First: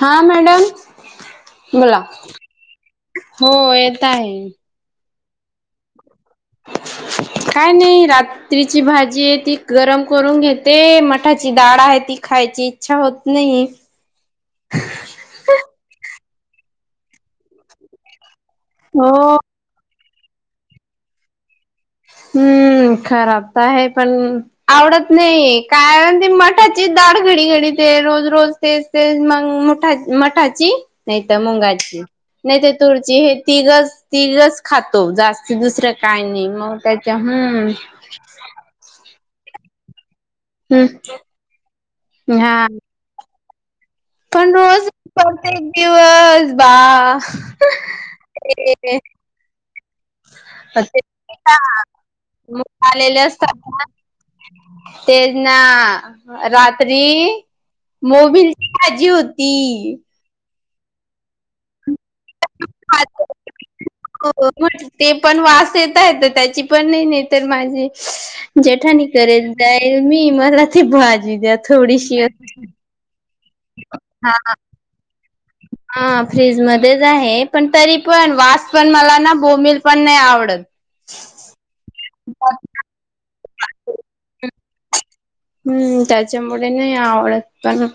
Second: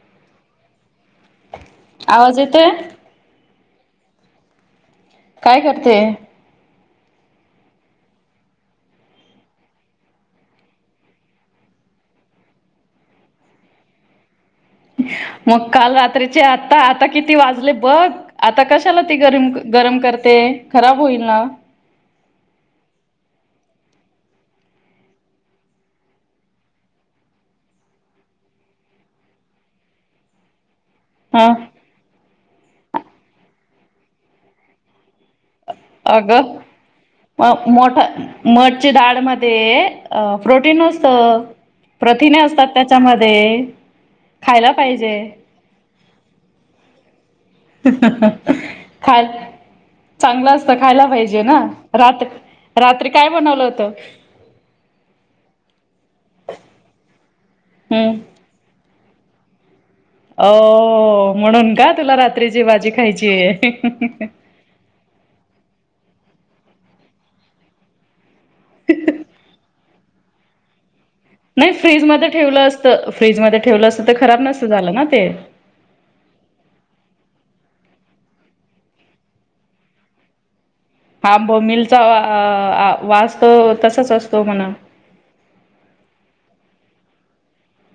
हा, मॅडम बोला आवाज येतोय? हो, येत आहे. काय करते? [unintelligible] काय नाही, रात कत्रीची भाजी आहे ती गरम करून घेते, मठाची डाळ आहे, ती खायची इच्छा होत नाही. मग काल रात्रीचे आता, आता किती वाजले बघ, आता कशाला ती हो. गरीम गरम करते, खराब होईल ना? हम्म, खराब तर आहे, पण - आवडत नाही. कारण ती मठाची डाळ घडी घडी ते, रोज रोज तेच तेच मग, मुठा मठाची नाही तर हा मुंगाची, नाही त तुळची हे तीघच. तीघच खातो जास्त ते दुसरं काय नई अगं म म मोठं मठची डाळमध्ये अ प्रोटीन हम्म असतं. प्रथिने हा असतात त्याच्यामध्ये. पण, खायला रोज पाहिजे परतेक दिवस बा खाल चांगलं असतं. ते खायला पाहिजे ना? रात- रात्री काय बनवलं होत? ते ना, रात्री हम्म. मोबील भाजी होती. ओ, म्हणून का तुला रात्रीची भाजी खायची आहे? हो, हो ते पण वास येत आहे त्याची पण नाही. नाही तर माझी जेठाणी करेल जाईल मी. मला ती भाजी द्या थोडीशी त फ्रीज मध्ये ठेवलं असतं, त हा खराब नसतं झालं ना ते हा फ्रीज मध्येच आहे. पण तरी पण वास पण मला ना, बोंबील पण नाही आवडत. हां, बोंबीलचा आ -वास तो, तसाच असतो म्हणा. हम्म, त्याच्यामुळे नाही आवडत. पण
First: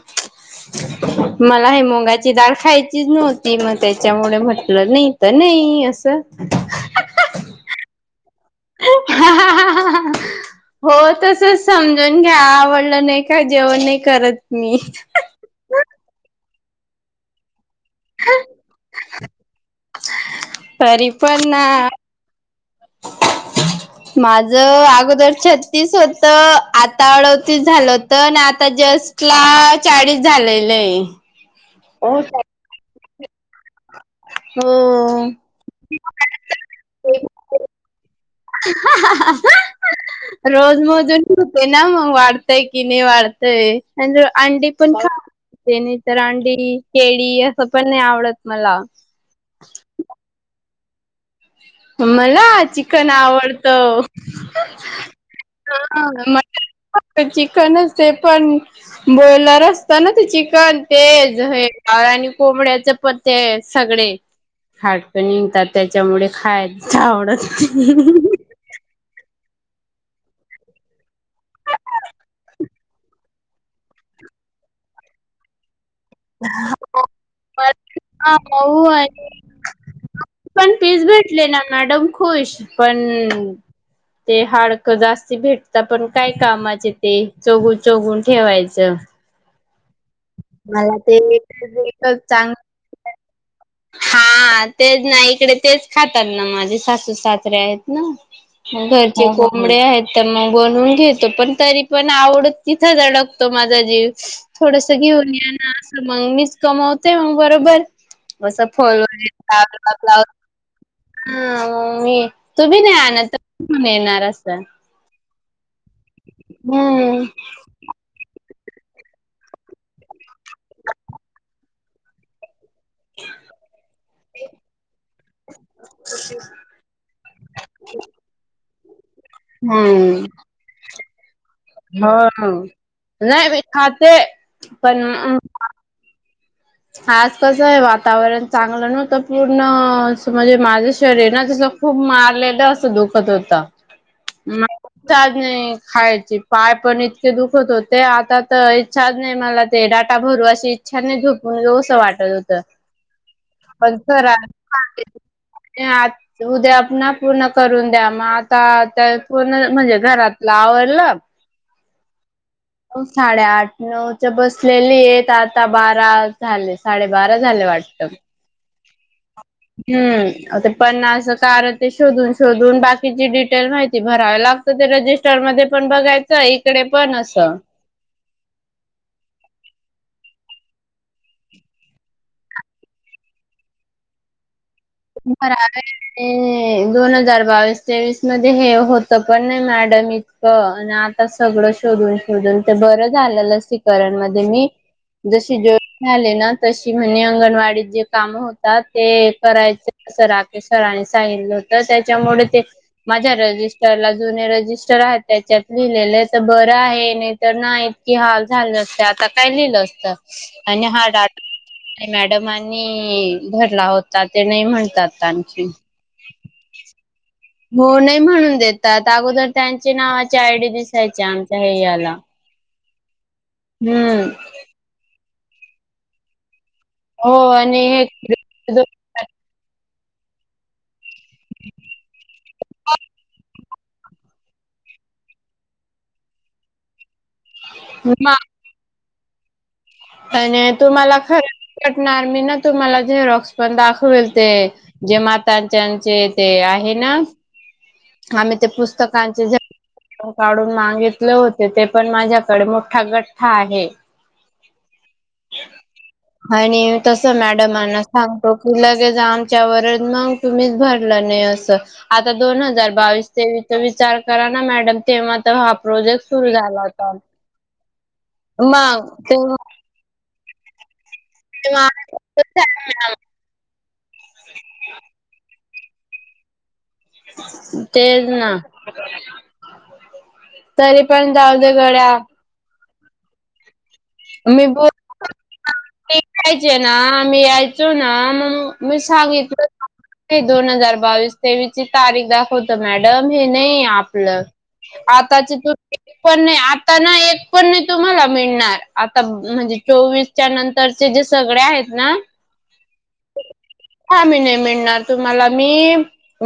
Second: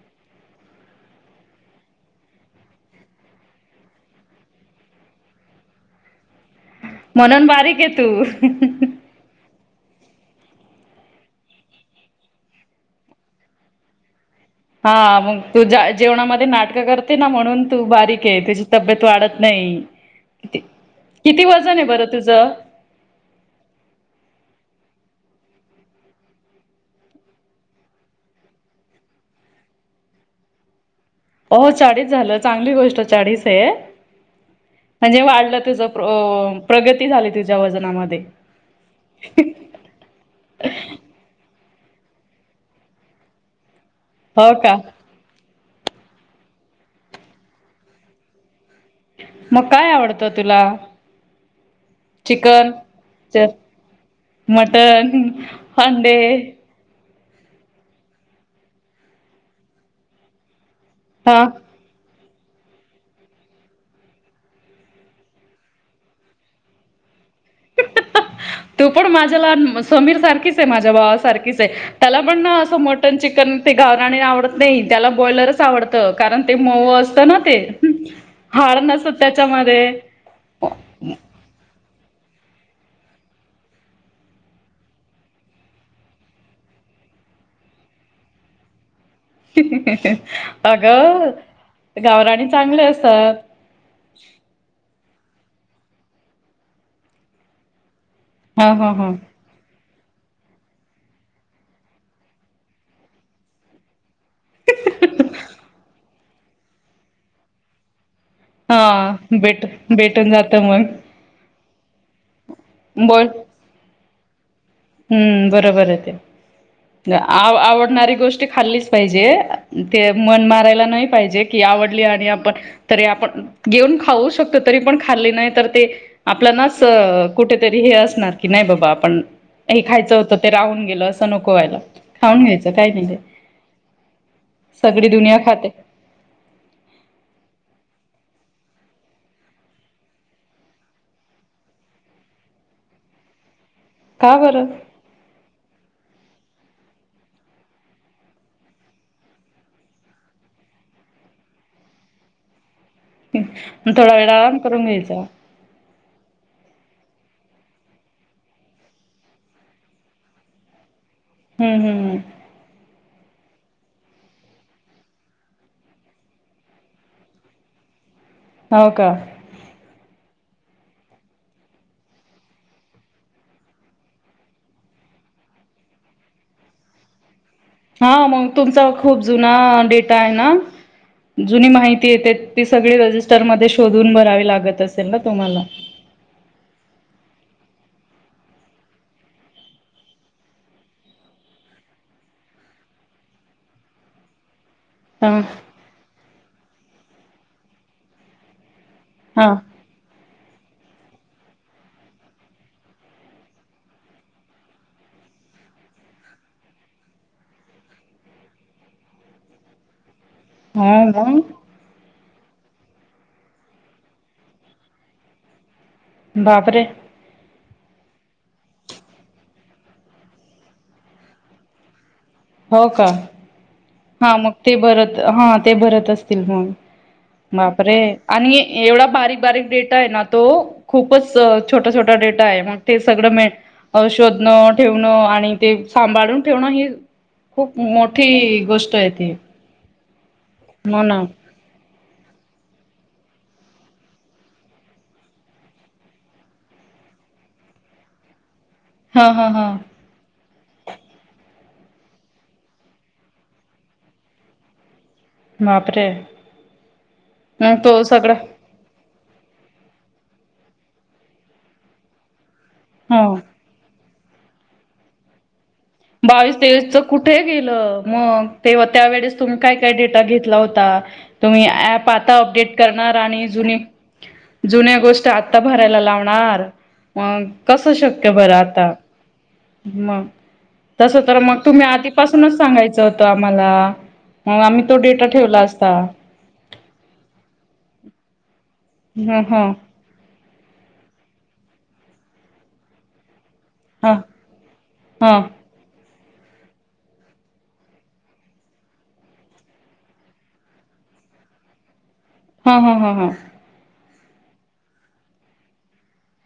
मला हे मुंगाची डाळ खायचीच नव्हती, म त्याच्यामुळे म्हटलं नाही तर नाही, असं म्हणून बारीक ये तू हो तसच समजून घ्या,. आवडलं नाही, का जेवण नाही करत. मी हा, मग तू जेवणामध्ये नाटकं करते ना, म्हणून तू बारी ठीक है, तुझी तब्येत वाढत नाही. तरी किती पण ना वजन आहे बरं तुझं? माझं, अगोदर छत्तीस होतं. आता अडोतीस झालं होतं, आणि आता जस्ट ला चाळीस झालेलय. अ हो, चाळीस झालं चांगली गोष्ट चाळीस आहे. म्हणजे हो वाढलं तुझं - प्रगती झाली तुझ्या वजनामध्ये. [inaudible] रोज मोजून होते ना मग, वाढतय कि नाही वाढतय? आणि हो अंडी का पण खात नाही तरर अंडी केळी असं पण नाही आवडत मला. मग काय आवडतं तुला? मला? चिकन आवडत मटण, अंडे मट- फक्त चिकनच. ते पण बॉईलर असत ना ते चिकन. तेज हा. हेै. आणि कोंबड्याच पण ते सगळे, खाटक निघतात त्याच्यामुळे. खायच आवडत तू पण माझ्या लहान समीर सारखीच आहे. माझ्या भावा सारखीच आहे. त्याला पण ना, असं मटन चिकन ते गावराणे आवडत नाही त्याला ब्रॉयलरच- आवडत. कारण ते मऊ असत ना ते? हा हाड मऊ नसत आणि त्याच्यामध्ये. पण पीस भेटले ना मॅडम खुश. पण- ते हाडकं जास्ती भेटतात. पण काय कामाचे ते? चोगू चोगून ठेवायचं. मला ते अगं, एकच गावराणी चांगलं चांगले असतात. हा तेच ना. इकडे तेच खातात ना माझे सासू सासरे आहेत ना. हा हा हा. घरचे कोंबडे आहेत. तर मग बनवून घेतो. पण तरी पण आवडत तिथं अ डकतो माझा जीव. थोडस घेऊन या ना असं. मग मीच कमवतेय मग बरोबर असं हा फल वगैरे भेटू भेटून जात मग हा मी तुम्ही नाही आणणार बोल तर कोण येणार असं हम्म बरोबर आहे ते हम्म आवडणारी गोष्ट खाल्लीच पाहिजे मन मारायला नाही पाहिजे की आवडली आणि आपण तरी आपण घेऊन खाऊ शकतो तरी पण खाल्ली नाही तर ते आपल्यालाच कुठेतरी हे असणार की नाही बाबा आपण हे खायचं होतं ते राहून गेलं असं नको व्हायला. हा खाऊन ना घ्यायचं काही नाही मी खाते पण, ते आज कसं आहे. वातावरण चांगलं नव्हतं पूर्ण म्हणजे माझं शरीर ना जस खूप मारलेल असं दुखत होत. का बरं, इच्छा च नाही खायची पाय पण इतके दुखत होते. आता तर इच्छाच नाही मला, ते डाटा भरू अशी इच्छा नाही झोपून जावं अस वाटत होत. थोडा वेळ आराम करून घ्यायचा. ह उद्या पुण पूर्ण करून द्या मग आता पूर्ण म्हणजे घरातलं आवरल. हम्म हम् हम् हो, साडेआठ नऊच बसलेली आहेत. आता बारा झाले साडेबारा झाले वाटत हो का, हम्म ते पन्नास कार ते शोधून शोधून बाकीची डिटेल माहिती भरावे लागत. ते रजिस्टर मध्ये पण बघायचं इकडे पण असं हा मग तुमचा खूप जुना डेटा आहे ना. जुनी माहिती येते ती सगळी रजिस्टर मध्ये शोधून भरावी लागतच. त खरा [inaudible] दोन हजार बावीस तेवीस मध्ये हे होत पण नाही मॅडम इतक सगळं शोधून शोधून ते बरं झालेलं लसीकरण मध्ये मी हा जशी जून झाले ना तशी म्हणणे अंगणवाडीत जे काम होतात ते हा करायचे. असं राकेश सराने सांगितलं होत त्याच्यामुळे ते माझ्या रजिस्टरला जुने रजिस्टर आहेत त्याच्यात लिहिलेले तर बरं आहे. तर नाही इतकी हाल झालं असते आता काय लिहिलं असतं. आणि हा डाटा मॅडमनी भरला होता ते नाही म्हण तात. बाप रे हो नाही, म्हणून देतात अगोदर त्यांची नावाची आयडी दिसायची आमच्या हे याला हो का हम्म हा मग ते भरत हा ते भरत असतील मग हो आणि बापरे हे आणि एवढा बारीक बारीक डेटा आहे ना तो. खूपच छोटा छोटा डेटा आहे मग ते सगळं मिळ ण शोधण ठेवणं आणि ते सांभाळून ठेवणं ही खूप मोठी गोष्ट आहे. आणि हो तुम्हाला ना खरंच पटणार मी ना तुम्हाला झेरॉक्स पण दाखवेल ते जे मातांच्याचे ते आहे ना आम्ही ते पुस हा तकांचे हा जे हा काढून मागितले होते ते पण माझ्याकडे मोठा गठ्ठा आहे. बापरे आणि तस मग तो मॅडमांना सगळा सांगतो. लगेच आमच्यावरच मग तुम्हीच भरलं नाही अस आता दोन हजार हो बावीस तेवीसचा विचार करा ना मॅडम तेव्हा तर हा प्रोजेक्ट सुरू बावीस झाला तेवीसच होता. कुठे गेलं मग तेव्हा त्या मग वेळेस तेव्हा तुम्ही काय काय डेटा घेतला होता. तुम्ही तेव्हा ऍप आता अपडेट करणार आणि जुनी जुन्या गोष्ट आता भरायला लावणार. मग आम्ही कसं तेच शक्य ना बरं आता मग तरी तस पण तर जाऊ मग दे तुम्ही आधी गड्या पासू न सांगायचं होतं आम्हाला मग आम्ही तो डेटा ठेवला असता. याचे ना मी यायचो ना मग मी ह ह सांगितलं [unintelligible] दोन हजार बावीस ह आपलं ह आताची तू एक पण नाही आता ना एक पण नाही तुम्हाला मिळणार. आता म्हणजे चोवीस च्या नंतरचे जे सगळे आहेत ना हा, हा, हा, हा काम ही नाही मिळणार तुम्हाला मी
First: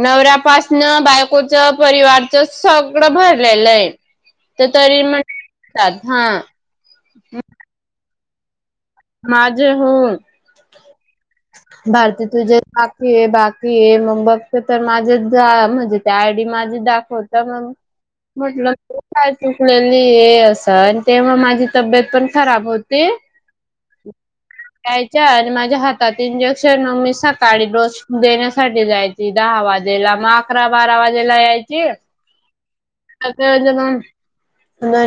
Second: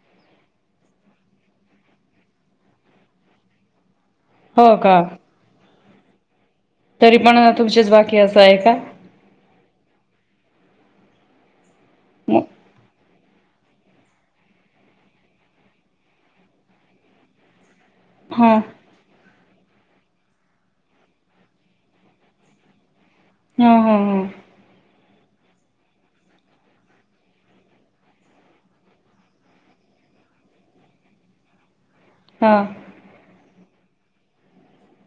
नवऱ्यापासन बायकोच परिवारच सगळं भरलेलं आहे. तर हो का तरी म्हणतात हा. तरी पण तुमचेच बाकी असं आहे का? माझे हून भारती तुजे बाकी हे बाकी हे मग बघते तर माझ्या म्हणजे त्या आय. डी माझी दाखवत मग ह म्हटलं काय शिकलेली ये असं आणि तेव्हा माझी तब्येत पण खराब होती. हुं, हुं, हुं. यायच्या आणि माझ्या हातात इंजेक्शन मी सकाळी डोस देण्यासाठी जाय ची दहा वाजेला मग अकरा बारा वाजेला यायची हा. [unintelligible]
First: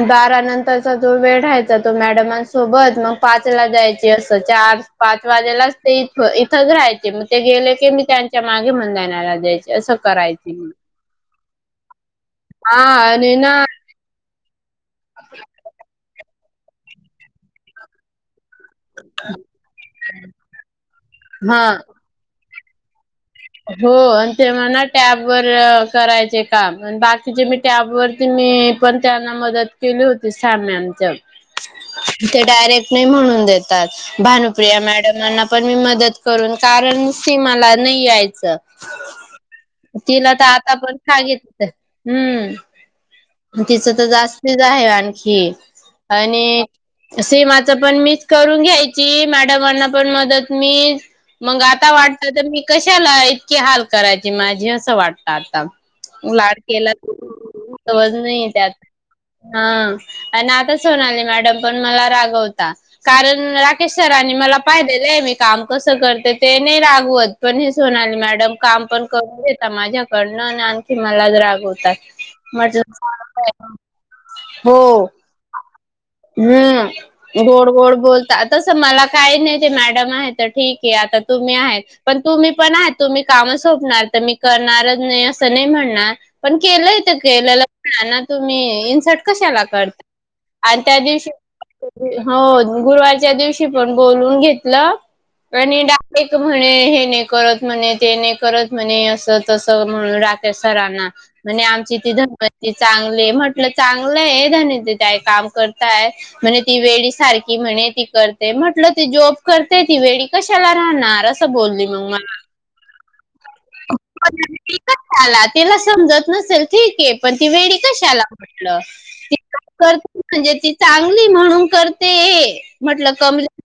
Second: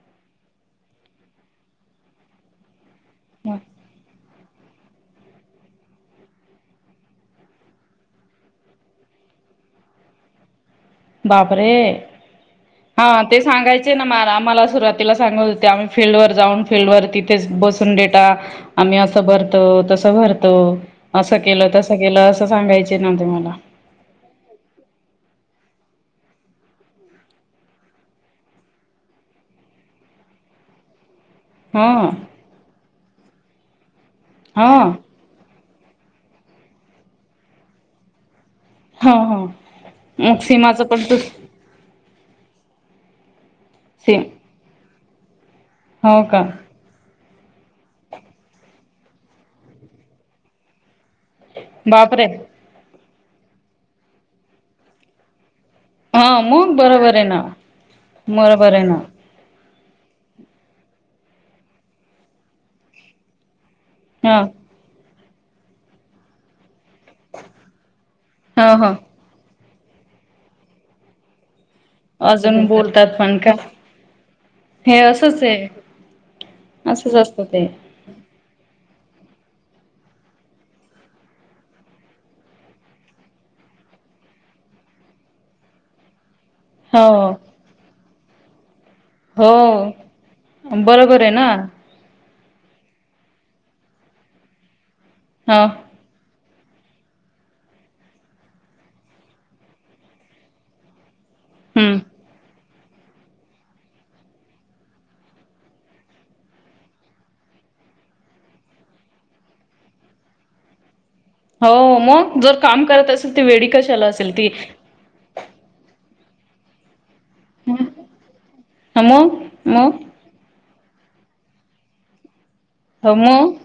बारा नंतरचा तो वेळ राहायचा तो मॅडमांसोबत मग पाच ह ला जायची अस चार पाच वाजेलाच ते इथ इथच राहायचे म ते गेले की मी त्यां च्या मागे [unintelligible] दानाला द्यायचे असं करायची मी बापरे हा आणि ते ना सांगाय चे न मला आम्हाला सुरुवातीला सांगत होते आम्ही फील्डवर जाऊन फील्डवर तिथेच बसून डेटा आम्ही असं भरतो तसं भरतो असं हा केलं तसं केलं असं सांगायचे ना ते मला. हो आणि तेव्हा ना टॅबवर करायचे काम आण बाकीचे मी टॅबवर परत मी पण त्यांना मदत केली होती साम्याच्या हा. ते डायरेक्ट नाही म्हणून देतात हा भानुप्रिया मॅडमांना पण मी मदत करून कारण सि मला नाही यायचं. हा हा तिला मग त आता सीमाचं पण तू का घेत हम, तिचं तर सीम जास्तीच आहे आणखी. हो का आणि‌ सिमाचं पण मीच करून घ्यायची मॅडमांना पण मदत मी मग आता बापरे वाटत तर मी कशाला इतके हाल करायची माझी असं वाटतं आता. हा मग लाडकेला बरोबर आहे ना [unintelligible] नाही बरोबर आहे त्यात ना हा आण आताच सोनाली मॅडम पण मला रागवता कारण रा त्री सरानी हा मला पाहिलेलं आहे मी काम कसं करते ते नाही रागवत पण हे सोनाली मॅडम हा काम हा पण करून घेता माझ्याकडनं आण आणखी मलाच रागवतात. अजून माझं बोलतात पण काम हे का ना. हे हो असंच आहे हम् असंच असतं ते गोड गोड बोलतात तस मला काय नाही ते मॅडम आहे तर ठीक हे आता तुम्ही आहेत पण तुम्ही पण आ तुम्ही काम सोपणार तर मी करणारच नाही असं नाही म्हणणार पण केलंय हो ते केलेलं म्हणा ना तुम्ही इन्सर्ट हो कशाला करता आणि त्या बरोबर आहे दिवशी ना हो गुरुवारच्या दिवशी पण बोलून घेतलं हो आणि डा एक म्हणे हे नाही करत म्हणे ते नाही करत म्हणे असं तस म्हणून राकेश सरांना. म्हणे आमची हम्म ती धनवती चांगली म्हटलं चांगलंय धनीवताई काम करताय म्हणे ती वेळी सारखी म्हणे ती करते म्हटलं ती जॉब करते ती वेळी कशाला राहणार. असं हो बोलली मला मग जर काम करत असेल त वेडी कशाला असेल पण ती. वेडी कशाला तिला समजत नसेल ठीक आहे. पण ती वेडी कशाला म्हटलं. ह मग मग म्हणजे ती चांगली म्हणून करते ये म्हटलं हो कमी मग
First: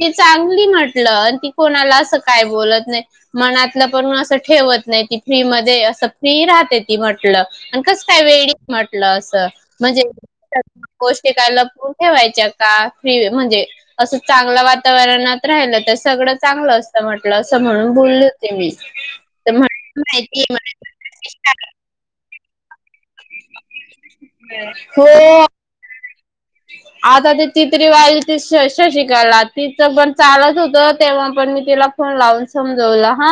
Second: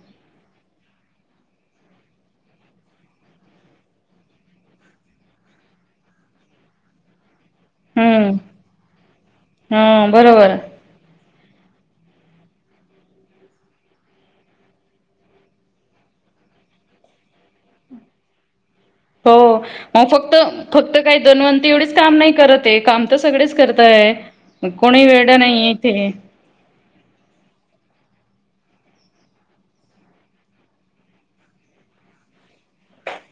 ती चांगली म्हटलं आणि ती कोणाला असं काय बोलत नाही. मनातलं पण असं ठेवत नाही ती फ्री मध्ये असं फ्री राहते ती म्हटलं. आणि कस काय हम्म वेडी म्हटलं असं हा म्हणजे. बरोबर गोष्टी काय लपवून ठेवायच्या का फ्री म्हणजे असं चांगलं वातावरणात राहिलं तर सगळं चांगलं असतं म्हटलं असं म्हणून बोल त्यावेळेस हो मग फक्त फक्त काय धनंवति एवढीच काम नाही करत काम तर सगळेच करताय कोणी हो वेड नाही इथे. आता ते तित्री वालीती शशिकला तिचं पण चालत होत तेव्हा पण मी तिला‌ फोन लावून समजवला हा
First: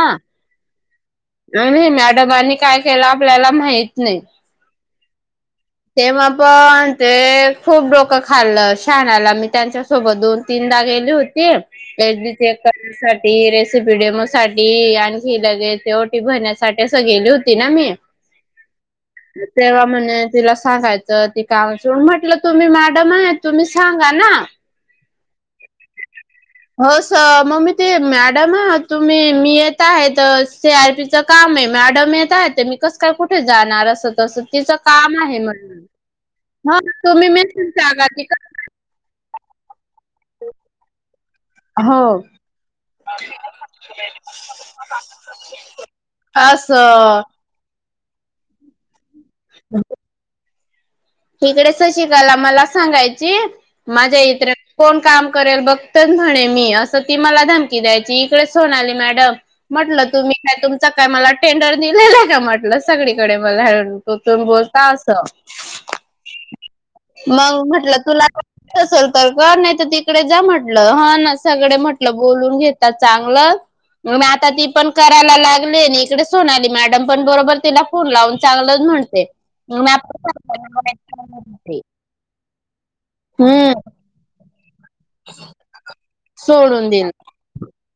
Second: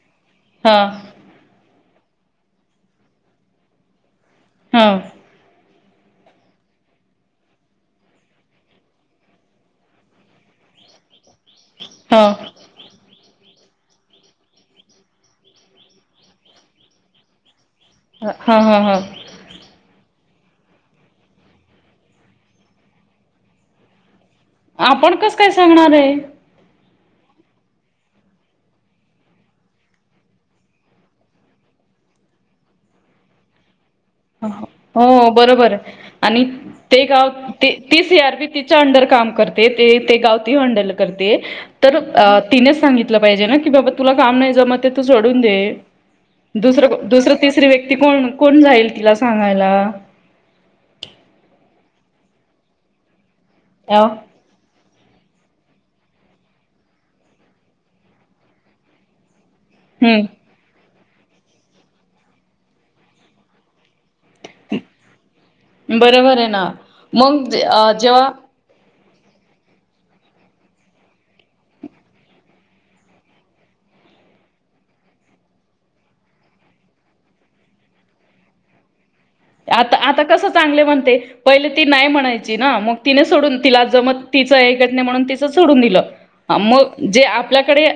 हां. नाही नाही मॅडमनी काय केलं आपल्याला माहत नाही. ह. तेव्हा पण ते खूप डोकं खाल्लं शहाणाला मी त्यांच्यासोबत दोन, तीनदा गेली होती‌ हा करण्या रेसिपीडीम साठी आणखी लगेच ओटी भरण्यासाठी. तस गेली होती ना मी. हा हा हा. तेव्हा म्हणे तिला सांगायचं ती कामची म्हटलं. तुम्ही मॅडम आहे तुम्ही सांगा ना. आपण कस काय सांगणार आहे. हो स मग मी ते मॅडम तुम्ही मी येत आहेत सि, आर, पी, काम आहे मॅडम येत आहे मी कस काय कुठे जाणार असं. तसं तिचं काम हो आहे बरोबर म्हणून. आहे आणि हा ते गाव तुम्ही मेसेज ती टाका सि, आर, पी च्या अंडर काम करते ते ते गावती हँडल करते. तर हो तिनेच सांगितलं पाहिजे ना की बाबा तुला काम नाही जम ते तू सोडून दे दुसरं असस. दुसरं तिसरी व्यक्ती कोण कोण जाईल तिला सांगायला. तिकडे शशिकला मला सांगायची अ माझ्या इत्रां कोण काम करेल बघतच म्हणे मी असं ती मला धमकी द्यायची इकडे सोनाली मॅडम म्हटलं हम्म तुम्ही काय तुमच काय मला टेंडर दिलेला आहे का म्हटलं सगळीकडे मला टोचुन बोलता अस बरोबर आहे ना मग जेव्हा असल तर का नाही तर तिकडे जा म्हटलं हा ना सगळे म्हटलं बोलून घेतात चांगलं मग आता ती पण करायला लागली ना इकडे सोनाली मॅडम पण बरोबर तिला फोन लावून चांगलंच म्हणते. आता आता कसं चांगले म्हणते पहिले ती नाही म्हणायची ना मग तिने सोडून हम्म तिला जमत ती म्हणून सोडून दिल सोडून मग दिलं जे आपल्याकडे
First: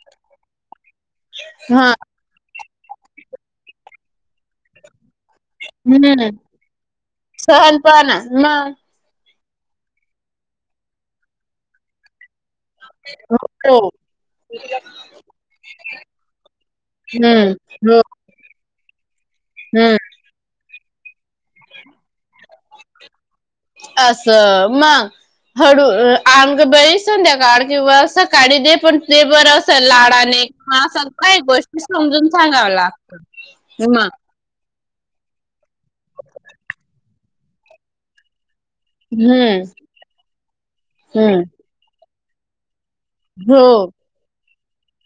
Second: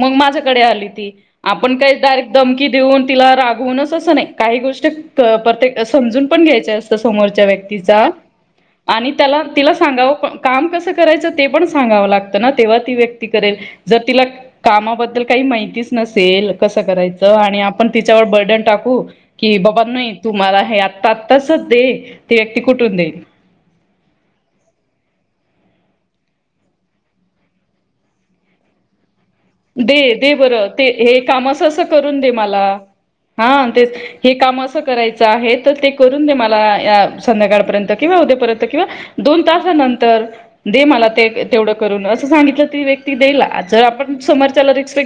मग माझ्याकडे आली ती आपण हा काहीच डायरेक्ट धमकी देऊन तिला रागवूनच असं नाही काही गोष्टी प्रत्येक समजून हम्म पण घ्यायच असतं समोरच्या व्यक्तीचा सहनपणा मग आणि त्याला तिला सांगावं काम कसं करायचं ते पण सांगावं लागत. ना तेव्हा ती व्यक्ती करेल हो जर तिला कामाबद्दल काही माहितीच नसेल कसं करायचं हम्म आणि आपण हो तिच्यावर बर्डन टाकू की बाबा हम्म नाही तू मला हे आ. तसच दे ती व्यक्ती कुठून देईल. असं मग हळू आमग बरीचध्या का किंवा असा काढ दे पण ते बर. दे दे बरं ते हे काम असं अस करून समजून दे मला सांगाव लाग हा ते मग हे काम असं करायचं आहे तर ते करून दे मला या संध्याकाळपर्यंत किंवा उद्यापर्यंत किंवा दोन हम्म तानंतर दे मला ते हम्म तेवढं करून अस सांगितलं त ला हो आपण समोरच्याला रिस्पेक्ट